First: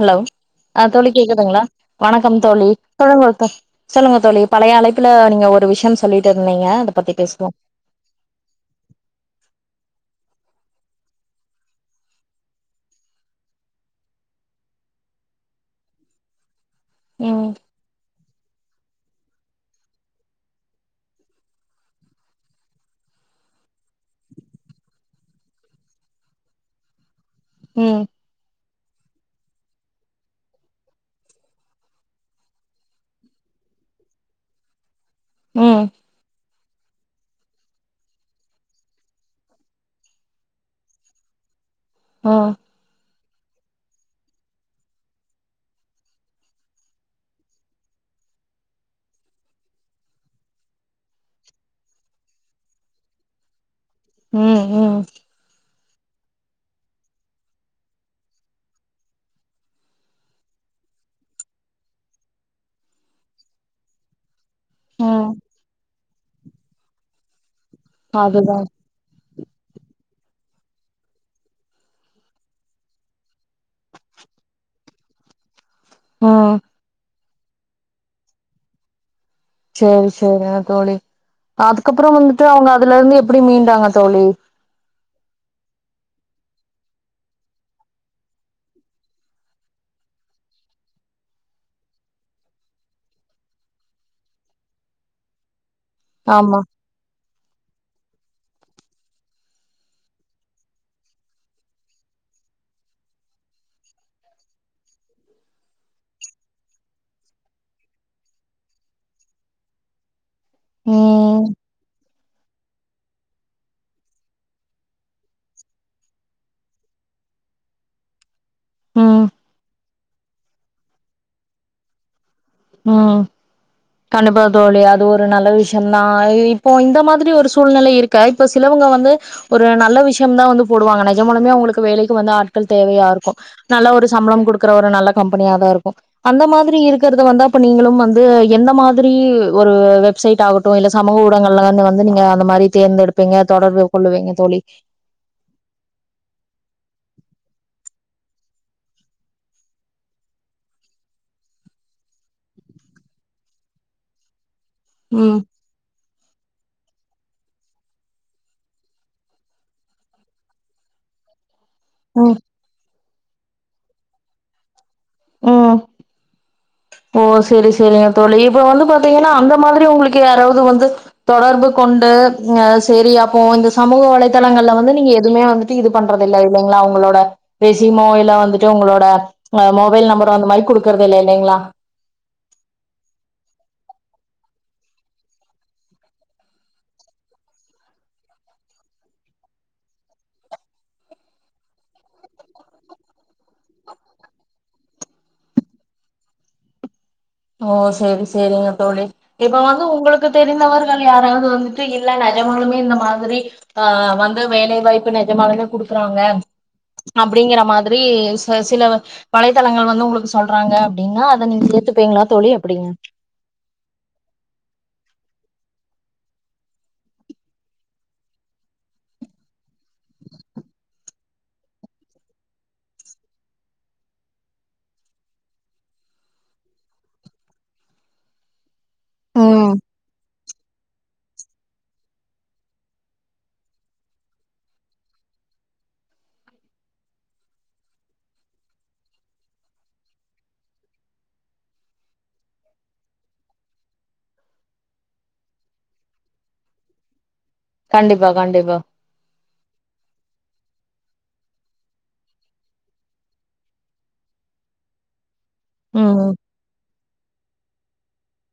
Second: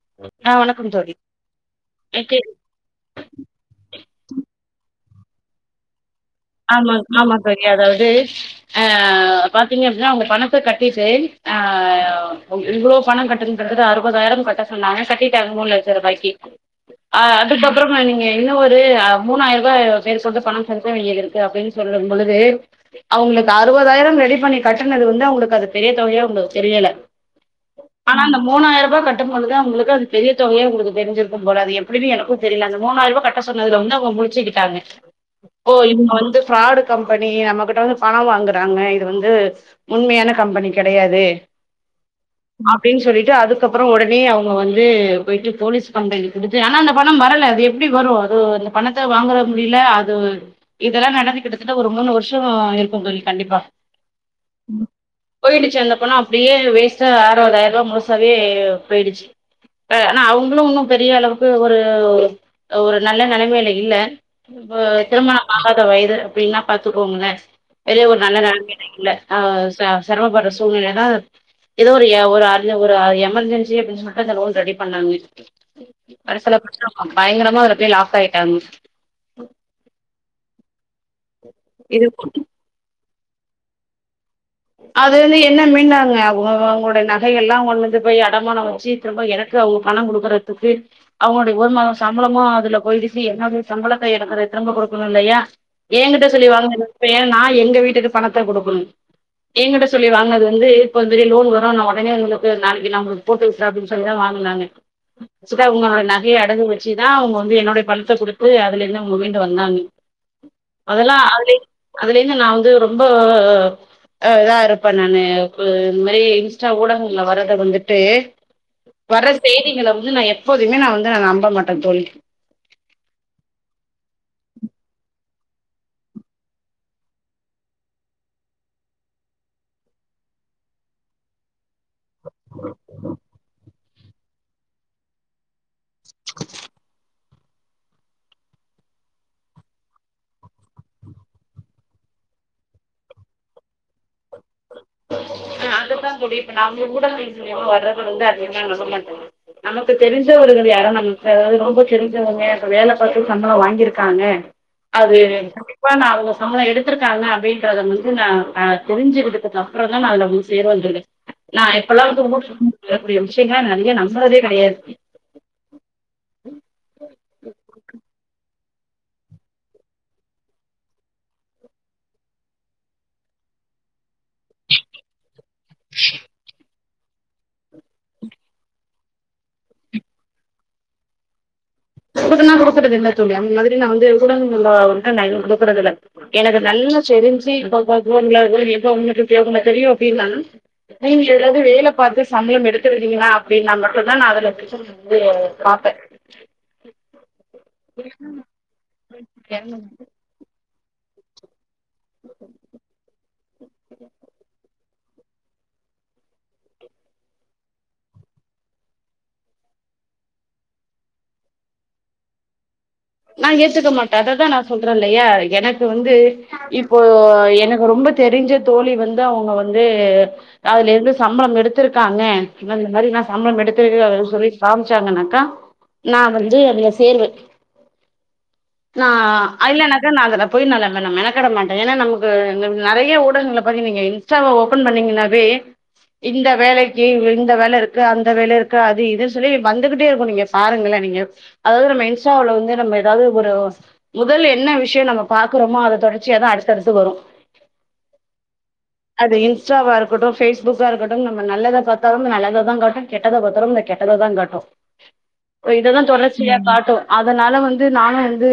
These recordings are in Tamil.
ஹலோ ஆ வணக்கம் ஆஹ் தோழி கேக்குதுங்களா எக்கு வணக்கம் தோழி தொழ சொல்லுங்க தோழி பழைய அழை [unintelligible] நீங்க ஒரு விஷயம் சொல்லிட்டு இருந்தீங்க அத ஆமா பத்தி ஆமா பேசுவோ சரியா அதாவது ஆஹ் பாத்தீங்க அப்டின்னா அவங்க பண கட்டிட்டு ஆஹ் இவ்வளோ பணம் கட்டுதுன்ற அறுபதாயிரம் கட்ட சொன்னாங்க கட்டிட்டு அது மூணு லட்சம் ரூபாய்க்கு அஹ் ம் அதுக்கப்பறமா நீங்க இன்னு ஒரு மூணாயிரம் ரூபா பேர் கொண்டு பணம் செலுத்த வேண்டியது இருக்கு இது அப்டின்னு சொல்லும் பொழுது அவங்களுக்கு அறுபதாயிரம் ரெடி பண்ணி கட்டுனது வந்து அவங்களுக்கு அது பெரிய தொகயா உங்களுக்கு தெரியல ம் ஆனா இந்தந்த மூணாயிரம் கட்டும்போது அவங்களுக்கு அது பெரிய தொகயா உங்களுக்கு தெரி்ஞ்சிருக்கும் போல அது எப்டின்னு எனக்கும் தெரியல அந்த மூணாயிர ரூபா கட்ட சொன்னது வந்து அவங்க முழிச்சுக்கிட்டாங்க ஓ ம் இப்ப வந் ஃப்ராடு கம்பெனி நம்மகிட்ட வந்து பணம் வாங்குறாங்க இது வந்து உண்மையான கம்பெனி கெடயாது ம் அப்டின்னு சொல்லிட்டு அது அதுக்கு அப்புறம் உடனே அவுங்க வந்து போயிட்டு போலீஸ் கம்ப்ளைன் கொடுத்து ஆனா அந்த பணம் வரல அது எப்படி வரும் அதோ அந்த பணத்தை வாங்கற முடியல அது இதெல்லாம் நடந்து கிட்டத்துட்ட ஒரு மூணு வருஷம் இருக்கு தோழி கண்டிப்பா உம் உம் போனா அப்டியே வேஸ்ட்டா அறுவதாயிரம் ரூபா முழுசாவே போயிடுச்சு ஆனா அவங்களும் இன்னும் பெரிய அளவுக்கு ஒரு ஒரு நல்ல நிலைமையில இல்ல இப்போ ம் திருமணம் [unintelligible] வயது அப்படின்னா பாத்துக்கோங்களேன் பெரிய ஒரு நல்ல அதுதா நெலமைல இல்ல ஆஹ் செரமப்படுற சூழ்நிலைதான் ஏதோ ஒரு ஒரு ஒரு எமர்ஜென்சி அப்டினு சொல்லிட்டு அந்த லோன் ரெடி பண்ணாங்க ஒரு சில ம் [unintelligible] பயங்கரமா அதுல போய் லாக் ஆயிட்டாங்க [unintelligible] செரிங்க தோலி இது அதுக்கப்புறம் வந்துட்டு அவங்க அதுல இருந்து எப்டி மீண்டாங்க தோலி அதிலிருந்து என்ன மீண்டாங்க அவங்க அவங்களோடைய நகை எல்லாம் ஒன்னுத்த போய் அடமானம் வச்சு திரும்ப எனக்கு அவங்க பணம் கொடுக்குறதுக்கு அவங்களுடைய ஒரு மாதம் சம்பளமும் அதுல போயி்டுச்சு என்னோட சம்பளத்தை எனக்கு திரும்ப கொடுக்கணும் இல்லையா என்கிட்ட ஆமா சொல்லிவாங்குன நகையை நான் எங்க வீட்டுக்கு பணத் [unintelligible] கொடுக்கணும் என்கிட்ட சொல்லி வாங்குனது வந்து இப்ப வந்து லோன் வரும் நா உடனே உங்களுக்கு நாளைக்கு நான் உங்களுக்கு போட்டு விடுறே அப்படின் சொல்லித வாங்கினாங்க [unintelligible] உன்னோடைய நகையை அடகு வச்சுதான் அவங்க வந்து என்னோடைய பணத்தை கொடுத்து அதுல இருந்து அவங்க மீண்டு வந்தாங்க அதெல்லாம அதுல ம் அதிலிருந்து நான் வந்து ரொம்போ ஹ இதான் இருப்பேன் நானு இந்த மாதிரி இன்ஸ்டா ஊடகங்கள்ல வர்றதை வந்துட்டு ம் வர்ற செய்திகள வந்து நா எப் எப்போதுமே நான் வந்து நான் நம்ப மாட்ட தோழி உம் கண்டிப்பா தோலி அது ஒரு நல்ல விஷயம்தான் இப்போ இந்த மாதிரி ஒரு சூழ்நிலை இருக்க இப்ப சிலவங்க வந்து ஒரு நல்ல விஷயம்தான் வந்து போடுவாங்க நிஜமாலுமே அவங்களுக்கு வேலைக்கு [unintelligible] வந்து ஆட்கள் தேவையா இருக்கு நல்ல ஒரு சம்பளம் கொடுக்குற ஒரு நல்ல கம்பெனியா தா இருக்கும் அந்த மாதிரி இருக்கறத வந்தா இப்ப நீங்களும் வந்து எந்த மாதிரி ஒரு வெப்சைட் ஆகட்டும் இல்ல சமூக ஊடங்கள்லாம் வந்து நீங்க அந்த மாதிரி தேர்ந்தெடுப்பீங்க தொடர்பு கொள்ளுவீங்க தோலி ஹ அதுதான் தோலி இப்ப நம்ம ஊடகத்தின் மூலைமா வர்றது வந்து அதிகமா நம்ப மாட்டேங்க நமக்கு தெரிஞ்சவர்கள் யாரும் நமக்கு அதாவது ரொம்ப தெரிஞ்சவங்க இப்ப வேலை பார்த்த சம்பளம் வாங்கியிருக்காங்க அது ம் கண்டிப்பா நா அவங்க நம்மள எடுத்திருக்காங்க அப்படின்றத வந்து நா-நா தெரிஞ்சுகிறதுக் அப் அப்புறம் தான் ந அதல்ல சேர வந்துறக்க நா இப்பெல்லாம் ம் வந்து [inaudible] வரக்கூடிய விஷயங்கள நறைய நம்புறதே கிடையாது உம் ஓ செரி-செரிங்க தோலி இப்ப வந்து பாத்தீங்கன்னா அந்த மாதிரி உங்களுக்கு யாராவது வந்து தொடர்பு கொண்டு அஹ் செரி அப்போ இந்த சமூக வலைதளங்கள்ல வந்து நீங்க எதுவுமே வந் தி இது பண்றதுல்ல இல்லைங்களா அவ் உங்களோட பெசிமோயில வந்துட்டு உங்களோட மோ மொபைல் நம்பர் அந்த மாரி கொடுக்குறதே இல்ல இல்லலைங்களா [unintelligible] கொடுக்குறது இல்லனு சொல்லு அந்த மாதிரி நான் வந்து [unintelligible] நக கொடுக்குறது இல எனக்கு நல்லா தெரிஞ்சு [inaudible] எப்ப உங்களுக்கு உபயோகம் தெரியும் அப்படின்னா நீங்க ஏதாவது வேலை பார்த்து சம்பளம் எடுத்து விட்றிங்கனா அப்படின்னா மட்டும் தான் நான் அதுல [unintelligible] வந்து பாபேன் [inaudible] ஓ சேரி செரிங்க தோழி இப்ப பாப்பேன். வந்து உங்களுக்கு தெரிந்தவர்கள் யாராவது வந்து இல்ல நெஜமாளுமே இந்த மாதிரி ஆஹ் வந்த வேலைவாய்ப் இப்ப நெஜமாளுமே குடுக்குறாங்க அப்டிங்குறா மாதிரி சில வலைதளங்கள் வந்து உங்களுக்கு சொல்றாங்க அப்டின்னா அத நீங்க எத்துப்பீங்களா தோழி அப்புடிங்க நா ஏத்துக்க மாட்டே அததா நா சொல்றேயில்லையா எனக்கு வந்து இப்போ எனக்கு ரொம்ப தெரிஞ்ச தோழி வந்து அவங்க வந்து அதுலயிருந்து சம்பளம் எடுத்துருக்காங்க அந்த மாதிரி நா சம்பளம் எடுத்திருக்கு அப்டின்னு சொல்லி காமிச்சாங்கன்னாக்கா நா வந்து அதுல சேர்வே நா ம் ஐல்லனாக்கா நா அதுல போயி நானு மெனக்கெட மாட்டே ஏன்னா நமக்கு நெறைய ஊடகங்கள போயி நீங்க இன்ஸ்டாவ ஓபன் பண்ணீங்கனாவே இந்த வேலைக்கு இந்த வேலயிருக்கு அந்த வேலயிருக்கு அது இது சொல்லி வந்துகுட்டேயிருக்கோ நீங்க பாருங்களே நீங்க அதாவது நம்ம இன்ஸ்டாவுல வந்து நம்ம எதாவது ஒரு முதல் என்ன விஷியோ நம்ம பாக்குறோமோ அத தொடர்ச்சியாதா அடுத்தடுத்து வரும் கண்டிப்பா கண்டிப்பா இன்ஸ்டாவாயிருக்கட்டும் ஃபேஸ்புக்காயிருக்கட்டும் நம்ம நல்லதா பாத்தாலும் நல்லததா காட்டோ கெட்டத பத்தாலும் இந்த கெட்டததா காட்டும் இப்ப இதுதா ம் தொடர்ச்சியா காட்டும் அதனால வந்து நானோ வந்து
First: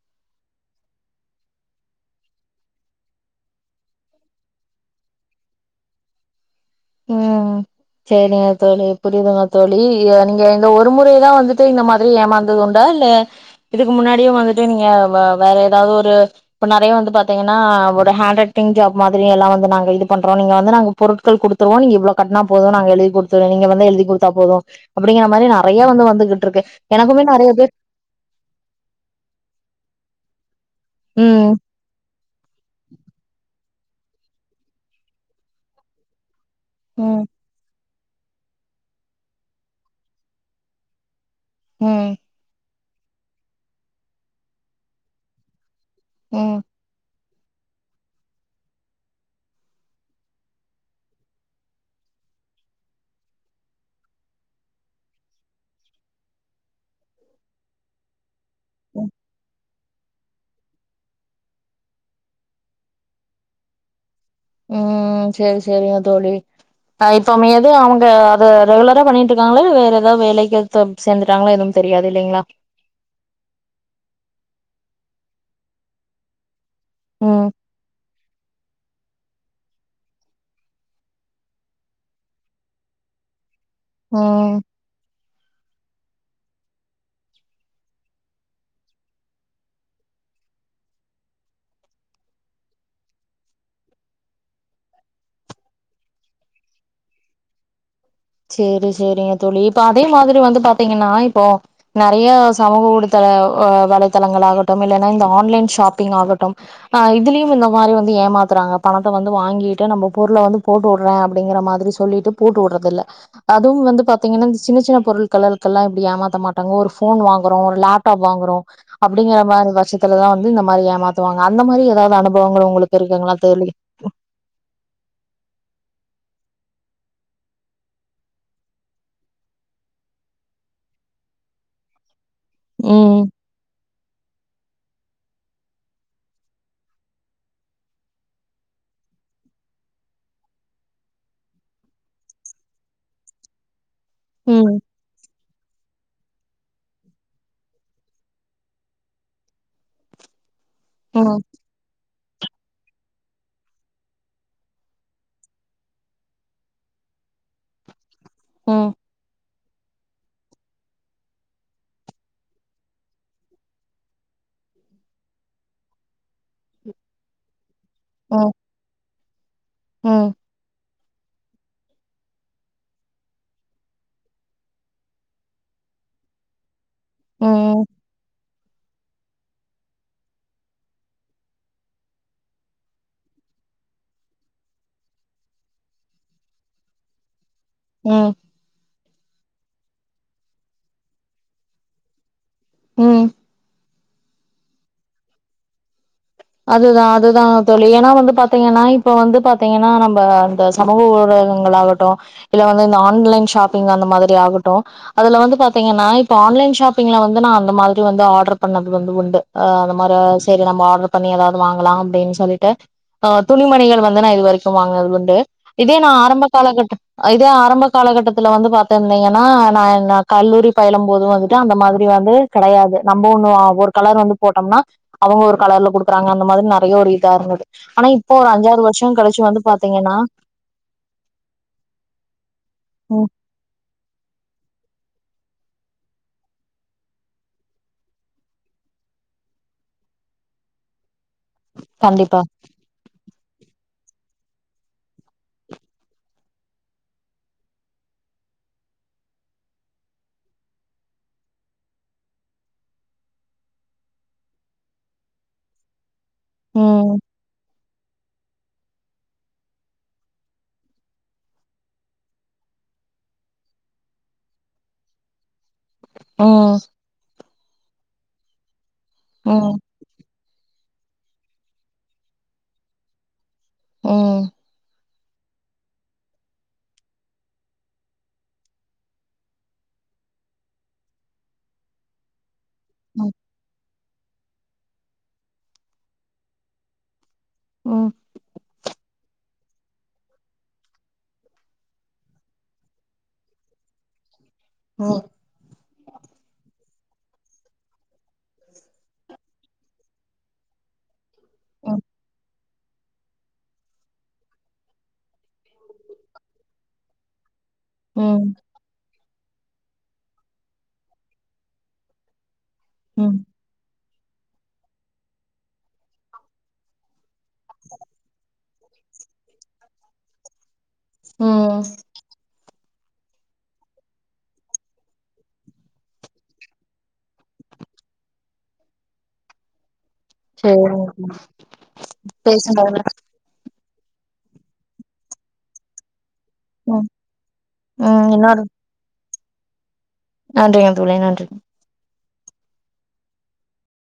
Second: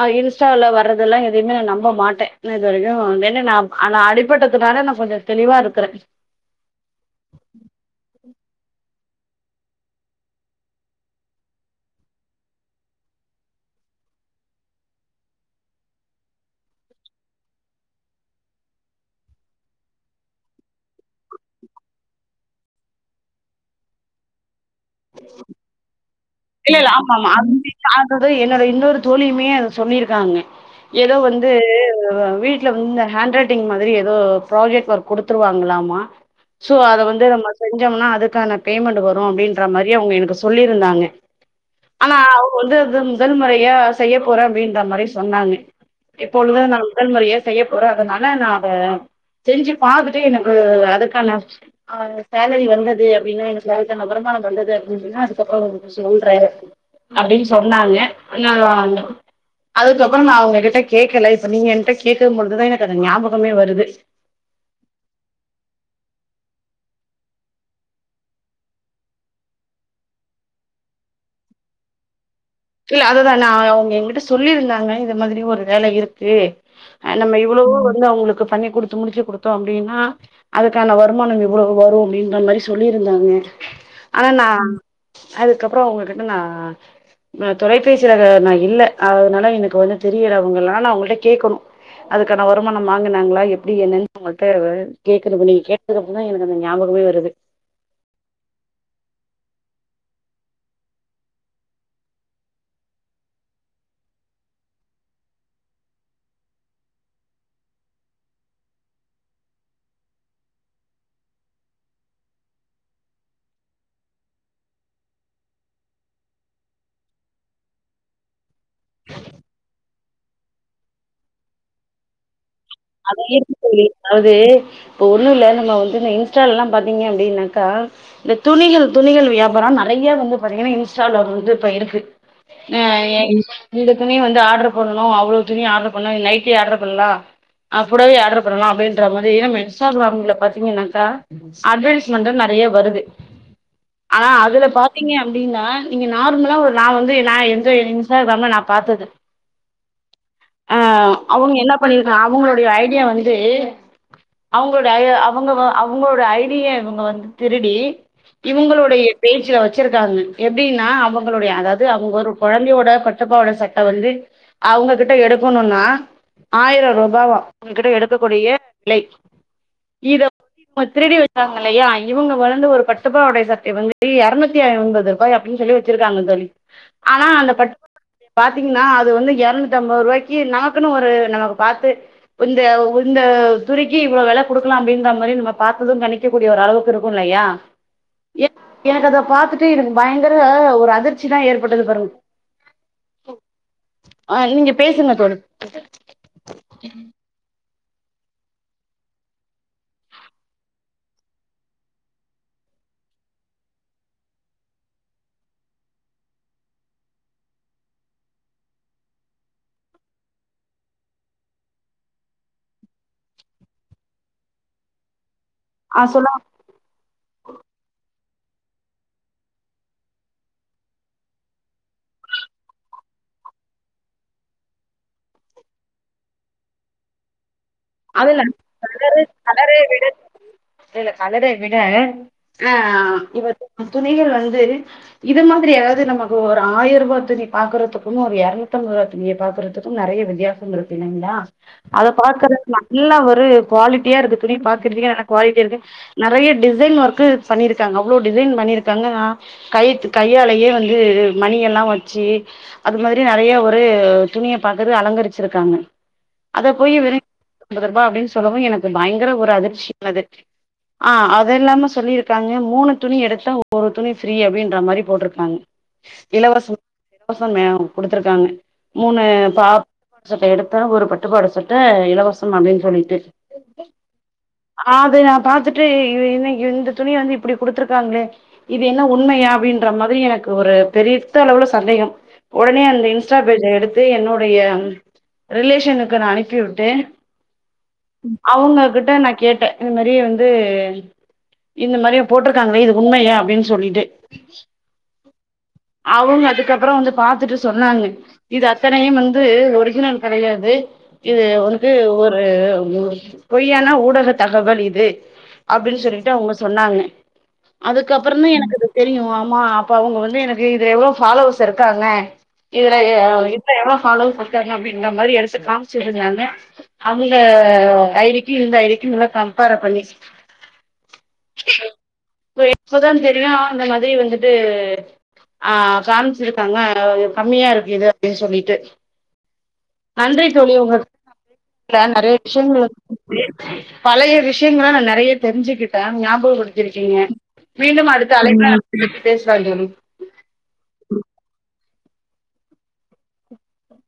அஹ் இன்ஸ்டால வர்றதெல்லா எதையுமே நா நம்ப மாட்டே இது வரைக்கோ என்ன நா அடி அடிப்பட்டத்துனால நா கொஞ்சோ தெளிவாயிருக்குறே உம் சேரிங்க தோழி புரியுதுங்களா தோழி நீங்க இந்த ஒரு முறைதா வந்துட்டு இந்த மாதிரி ஏமாந்தது உண்டா இல்ல இதுக்கு முன்னாடியோ வந்துட்டு நீங்க வேற ஏதாவது ஒரு இப்ப நெறைய வந்து பாத்தீங்கன்னா ஒரு ஹாண்ட் ரைட்டிங் ஜாப் மாதிரியெல்லா வந்து நாங்க இது பண்றோ நீங்க வந்து நாங்க பொருட்கள் குடுத் தோ நீங்க இவ்ளோ கட்டுனா போதோ நாங்க எழுதி கொடுத்துடுவோ நீங்க வந்து எழுதி கொடுத்தா போதும் அப்டிங்குறா மாதிரி நெறைய வந்து வந்துட்டு இல்லயில்ல ஆமா ஆமாம்மா அது என்னோட இன்னோரு தோழியுமே அத சொல்லியிருக்காங்க ஏதோ ம் வந்து வீட்ல வந்து இந்த ஹாண்ரட்டிங் மா திரி எதோ ப்ராஜெக்ட் ஒர்க் குடுத்துருவாங்களாமா சோ அத வந்து ம் நம்ம செஞ் டோம்னா அதுக்கான பேமெண்ட் வரோ அப்டின்ற மாதிரி அவங்க எனக்கு சொல்லியிருந்தாங்க ம் ஆனா அவங்க வந்து முதல் முறையா செய்ய போறே அப்டின்ற மாதிரி சொன்னாங்க இப்பொழுது ம் நா முதல் முறையா செய்ய போறே அதனால நா அத செஞ்சு பாத்துட்டு எனக்கு அதுக்கான அ சேலரி வந்தது அப்டின்னா எனக்கு வருமானோ வந்தது அப்டின்னா அதுக்கப்புறோ சொல்றே அப்டின்னு சொன்னாங்க [unintelligible] அதுக்கப்புறோ நா அவங்ககிட்ட கேக்கல இப்ப நீங்க என்ட கேக்கோ பொழுதுதா எனக்கு அது ஞாபகமே வருது உம் சேரி செரிங்க தோழி அ இப்ப ஏது அவங்க அத ரெகுலரா பண்ணிட்டுயிருக்காங்களா இல்ல வேற எதாவது வேலைக்கு சேர்ந்துட்டாங்களா எதுவோ தெரியாதுயில்லங்களா இல்ல அதுதானா அவங்க என்கிட்ட சொல்லியிருந்தாங்க இது மாதிரி ஒரு வேல இருக்கு நம்ம ம் இவ்ளோவோ வந்து அவங்களுக்கு பண்ணி குடுத்து முடிச்சு குடுத்தோ அப்டின்னா அதுக்கான வருமானோ இவ்ளோவு வரோ அப்டின்றா மாதிரி சொல்லியிருந்தாங்க ஆனா நா ம் அதுக்கப்பறோ உங்களுக்கு க்குன்னா தொலைபேசியில நான இல்ல அதனால எனக்கு வந்து தெரியிறவங்கல்லாம் நான் அவங்கள்ட்ட கேட்கணும் அதுக்கான வருமானம் வாங்கினாங்களா எப்டி என்னன்னு அவங்கள்ட கேக்குதும் நீங்க கேட்டதுக்கு அப்புற தான் எனக்கு அந்த ஞாபகமே வருது செரி செரிங்க தோழி இப்ப அதே மாரி வந்து பாத்தீங்கன்னா இப்போ நெறைய சமூக ஊடத்தல வலைத்தளங்கள் ஆகட்டும் இல்ன்னா இந்த ஆன்லைன் ஷாப்பிங் ஆகட்டும் ஆ இதுலயும் இந்த மாரி வந்து ஏமாத்துறாங்க பணத்த வந்து வாங்கிட்டு நம்ம பொருள வந்து போட்டு விடுறேன் அப்டிங்கற மாரி சொல்லிட்டு போட்டு விடுறதுல்ல அதுவும் வந்து பாத்தீங்கன்னா இந்த சின்ன சின்ன பொருட்கல்கள்ல்லாம் இப்படி ஏமாத்த மாட்டாங்க ஒரு போன் வாங்குறோம் ஒரு லேப்டாப் வாங்குறோம் அப்டிங்கிற மாரி வருஷத்துலதான் வந்து இந்த மாரி ஏமாத்துவாங்க அந்த மாரி ஏதாவது அனுப்ப அதே இருக்கு சொல்லி அதாவது இப்ப ஒன்னும் இல்ல நம்ம வந்து இந்த இன்ஸ்டால்ல்லாம் பாத்தீங்க அப்டின்னாக்கா இந்த துணிகள் துணிகள் வியாபாரம் நெறைய வந்து பாத்தீங்கன்னா இன்ஸ்டால வந்து இப்ப இருக்கு ம் [unintelligible] இதுக்குனே வந்து ஆர்டரு ஆபுனும் அவ்வளவு துணி ஆர்டர் பண்ண நைட்டே ஆர்டர் பண்ணலாம் அ புடவே ஆர்டர் பண்ணலாம் அப்டின்ற மாரி நம்ம இன்ஸ்டாகிராம்ல பாத்தீங்கன்னாக்கா அட்வர்டஸ்மெண்ட் நெறைய வருது ஆனால் அதில் ம் பாத்தீங்க அப்டின்னா நீங்க நார்மலா ஒரு நான் வந்து ந எந்த ஒரு இன்ஸ்டாபிரம்மலா நான் பத்தது ஆ ம் அவங்க என்ன பண்ணிரு அவங்களுடைய ஐடியா வந்து அவங்களுடைய அவங்க அவங்கோடைய ஐடிய இவங்க வந்து திருடி ம் இவங்களுடைய பேஜ்ல வச்சு இருக்காங்க எப்டின்னா அவங்களுடைய அதாவது அவங்க ஒரு கெழந்தையோட பட்டுப்பாட சட்ட வந்து அவங்க கிட்ட எடுக்கணும்னா ஆயிரம் ரூபாய பாவா அவககிட்ட எடுக்கக்கூடிய ம் விலை ம் [unintelligible] திருடி வெச்ச இல்லயா இங்க வந்து ஒரு பட்டுப்பா உடைய சட்டை வந்து இ இருநூத்தி ஒன்ம்பது ரூபாய் அப்டின்னு சொல்லி வச்சிருக்காங்க சொல்லி ஆனா ம் அந்த பட்டு ம் பாத்தீங்கன்னா அது வந்து அறுநூத்தி ஐம்பது ரூபாய்க்கு நமக்குன்னு ஒரு நமக்கு பா்த்து இந்த இந்த துணிக்கு இவ்வளவு விலை கொடுக்கலாம் அப்டின்ற மாரி நம்ம பாத்ததும் கணிக்கக்க கூடிய ஒரு அளவுக்கு இருக்கும் இல்லயா ம் எ எனக்கு அத பாத்துட்டே இருக்கும் பயங்கர ஒரு அதிர்ச்சி தான் ஏற்பட்டது பருக உம் ஆ நீங்க பேசுங்க தோ அதுதான் அதுதான் தோழி ஏன்னா வந்து பாத்தீங்கன்னா இப்ப வந்து பாத்தீங்கன்னா நம்ம இந்த சமூக ஊடகங்கள் ஆகட்டும் இல்ல வந்து இந்த ஆன்லைன் ஷாப்பிங் அந்த மாரி ஆகட்டும் அதுல வந்து பாத்தீங்கன்னா இப்ப ஆன்லைன் ஷாப்பிங்ல வந்து நான் அந்த மாரி வந்து ஆர்டர் பண்ணது வந்து உண்டு ஹ் அந்த மாரி செரி நம்ம ஆர்டர் பண்ணி ஏதாவது வாங்கலாம் அப்டின்னு சொல்லிட்டு ஆ துணிமணிகள் வந்து நா இது வரைக்கும் வாங்கினது உண்டு இதே ஆ நான் சொல்லுங்க ஆரம்ப காலகட்ட இதே ஆரம்ப காலகட்டத்துல வந்து பாத்திருந்தீங்கன்னா நான கல்லூரி பயிலும் போதும் வந்துட்டு அந்த மாரி வந்து கெடையாது நம்ம ஒண்ணு் ஒரு கலர் வந்து போட்டோம்னா அவங்க ஒரு கலர்ல கொடு அறங்க அந்த மாிரிநெறைய ஒரு இதா இருந்தது இப்போ அதுல்ல ஒரு அஞ்சாறு வருஷோ கலறு கழிச்சு வந்து கலற விட பாத்தீங்கன்னா இல்ல கலற விட ஆ ம் இவ துணிகள் வந்து இதமாரி ஏதாவது நம்மகு ஒரு ஆயிரூபா துணி பாக்கறதுக்கும் ஒரு இரநூத்தஐம்பது ரூபா துணியை பாக்கறதுக்கும் நெறைய வித்தியாசம் இருக்கு இல்லங்களா அத கண்டிப்பா பார்கற நல்லா ஒரு குவாலிட்டியா இருக்கு துணிய பாக்கறதுக்க நல்ல குவாலிட்டி இருக்கு நெறைய டிசைன் ஒர்க்க பண்ணிருக்காங்க அவ்வளவு டிசைன் பண்ணிருக்காங்க கைத்து கையாலயே வந்து மணி எல்லாம் வச்சு அது மாரி நெறைய ஒரு துணிய பாக்குறது அலங்கரிச்சிருக்காங்க அத போய் வெ ம் அம்பது ரூபா அப்டின்னு சொல்லவு எனக்கு பயங்கர ஒரு அதிர்ச்சியானது ஆ அது இல்லாம சொல்லியிருக்காங்க மூணு துணி எடுத்தா ஒரு துணி ஃப்ரீ அப்டின்ற மாரி போட்டிருக்காங் ம் [unintelligible] குடுத்துருக்காங்க மூணு ம் பாப் சட்ட எடுத்த ஒரு பட்டுப்பாவாட சட்ட இலவசம் ம் அப்டின்னு சொல்லிட்டு ம் அது நா பாத்துட்டு இன்னைக்கு இந்த துணி வந்து இப்டி குடுத்துருக்காங்களே இது என்ன உண்மயா அப்டின்ற மாரி எனக்கு ஒரு பெரித்த அளவுல சந்தேகம் உடனே அந்த ம் இன்ஸ்டா பேஜ எடுத் து என்னுடைய ரிலேஷனுக்கு நா அனுப்பி விட்டு ம் அவுங்க கிட் ட நா கேட்டேன் இந்த மாரியே வந்து இந்த மாரிய போட்டிருக்காங்களே இது உண்மயா அப்டின்னு சொல்லிட்டு ம் அவுங்க அதுக்கப் அப்பறம் வந்து பாத்துட்டு சொன்னாங்க இது அத்தனையும் வந்து ஒரிஜினல் கெடையாது இது உனக்கு ம் ஒரு பொய்யான ஊடக தகவல் இது அப்டின்னு சொல்லிட்டு அவங்க சொன்னாங்க அதுக்க ம் அப்பறம்தான் எனக்கு அது தெரியும் ஆமா அப்ப அவுங்க வந்து எனக்கு இதுல எவ்ளோ ஃபாலோவர்ஸ் இருக்காங்க [inaudible] ம் எவ்வளவு அளவு [unintelligible] இந்த மாரி எடுத்து காமிச்சிருந்தாங்க இந்த ஐடி கி இந்த ஐடிக்கி [unintelligible] கம்பார பண்ணி ம் இப்தான் தெரியும் அ இந்த மாரி வந்துட்டு ஆ காமிச்சிருக்காங்க கம்மியா இருக்கு இது அப்டின்னு சொல்லிட்டு செரி டான் நெறைய விஷயங்கள் [unintelligible] பலைய விஷயங்களா நா நெறைய தெரிஞ்சுக்கிட்டேன் ஞாப [inaudible] ம் கொடுத்துருக்கீங்க மீண்டும் ம் அடுத்த இன்னொரு [unintelligible] பேசலா [unintelligible] நன்றிங்க தோழி நன்றி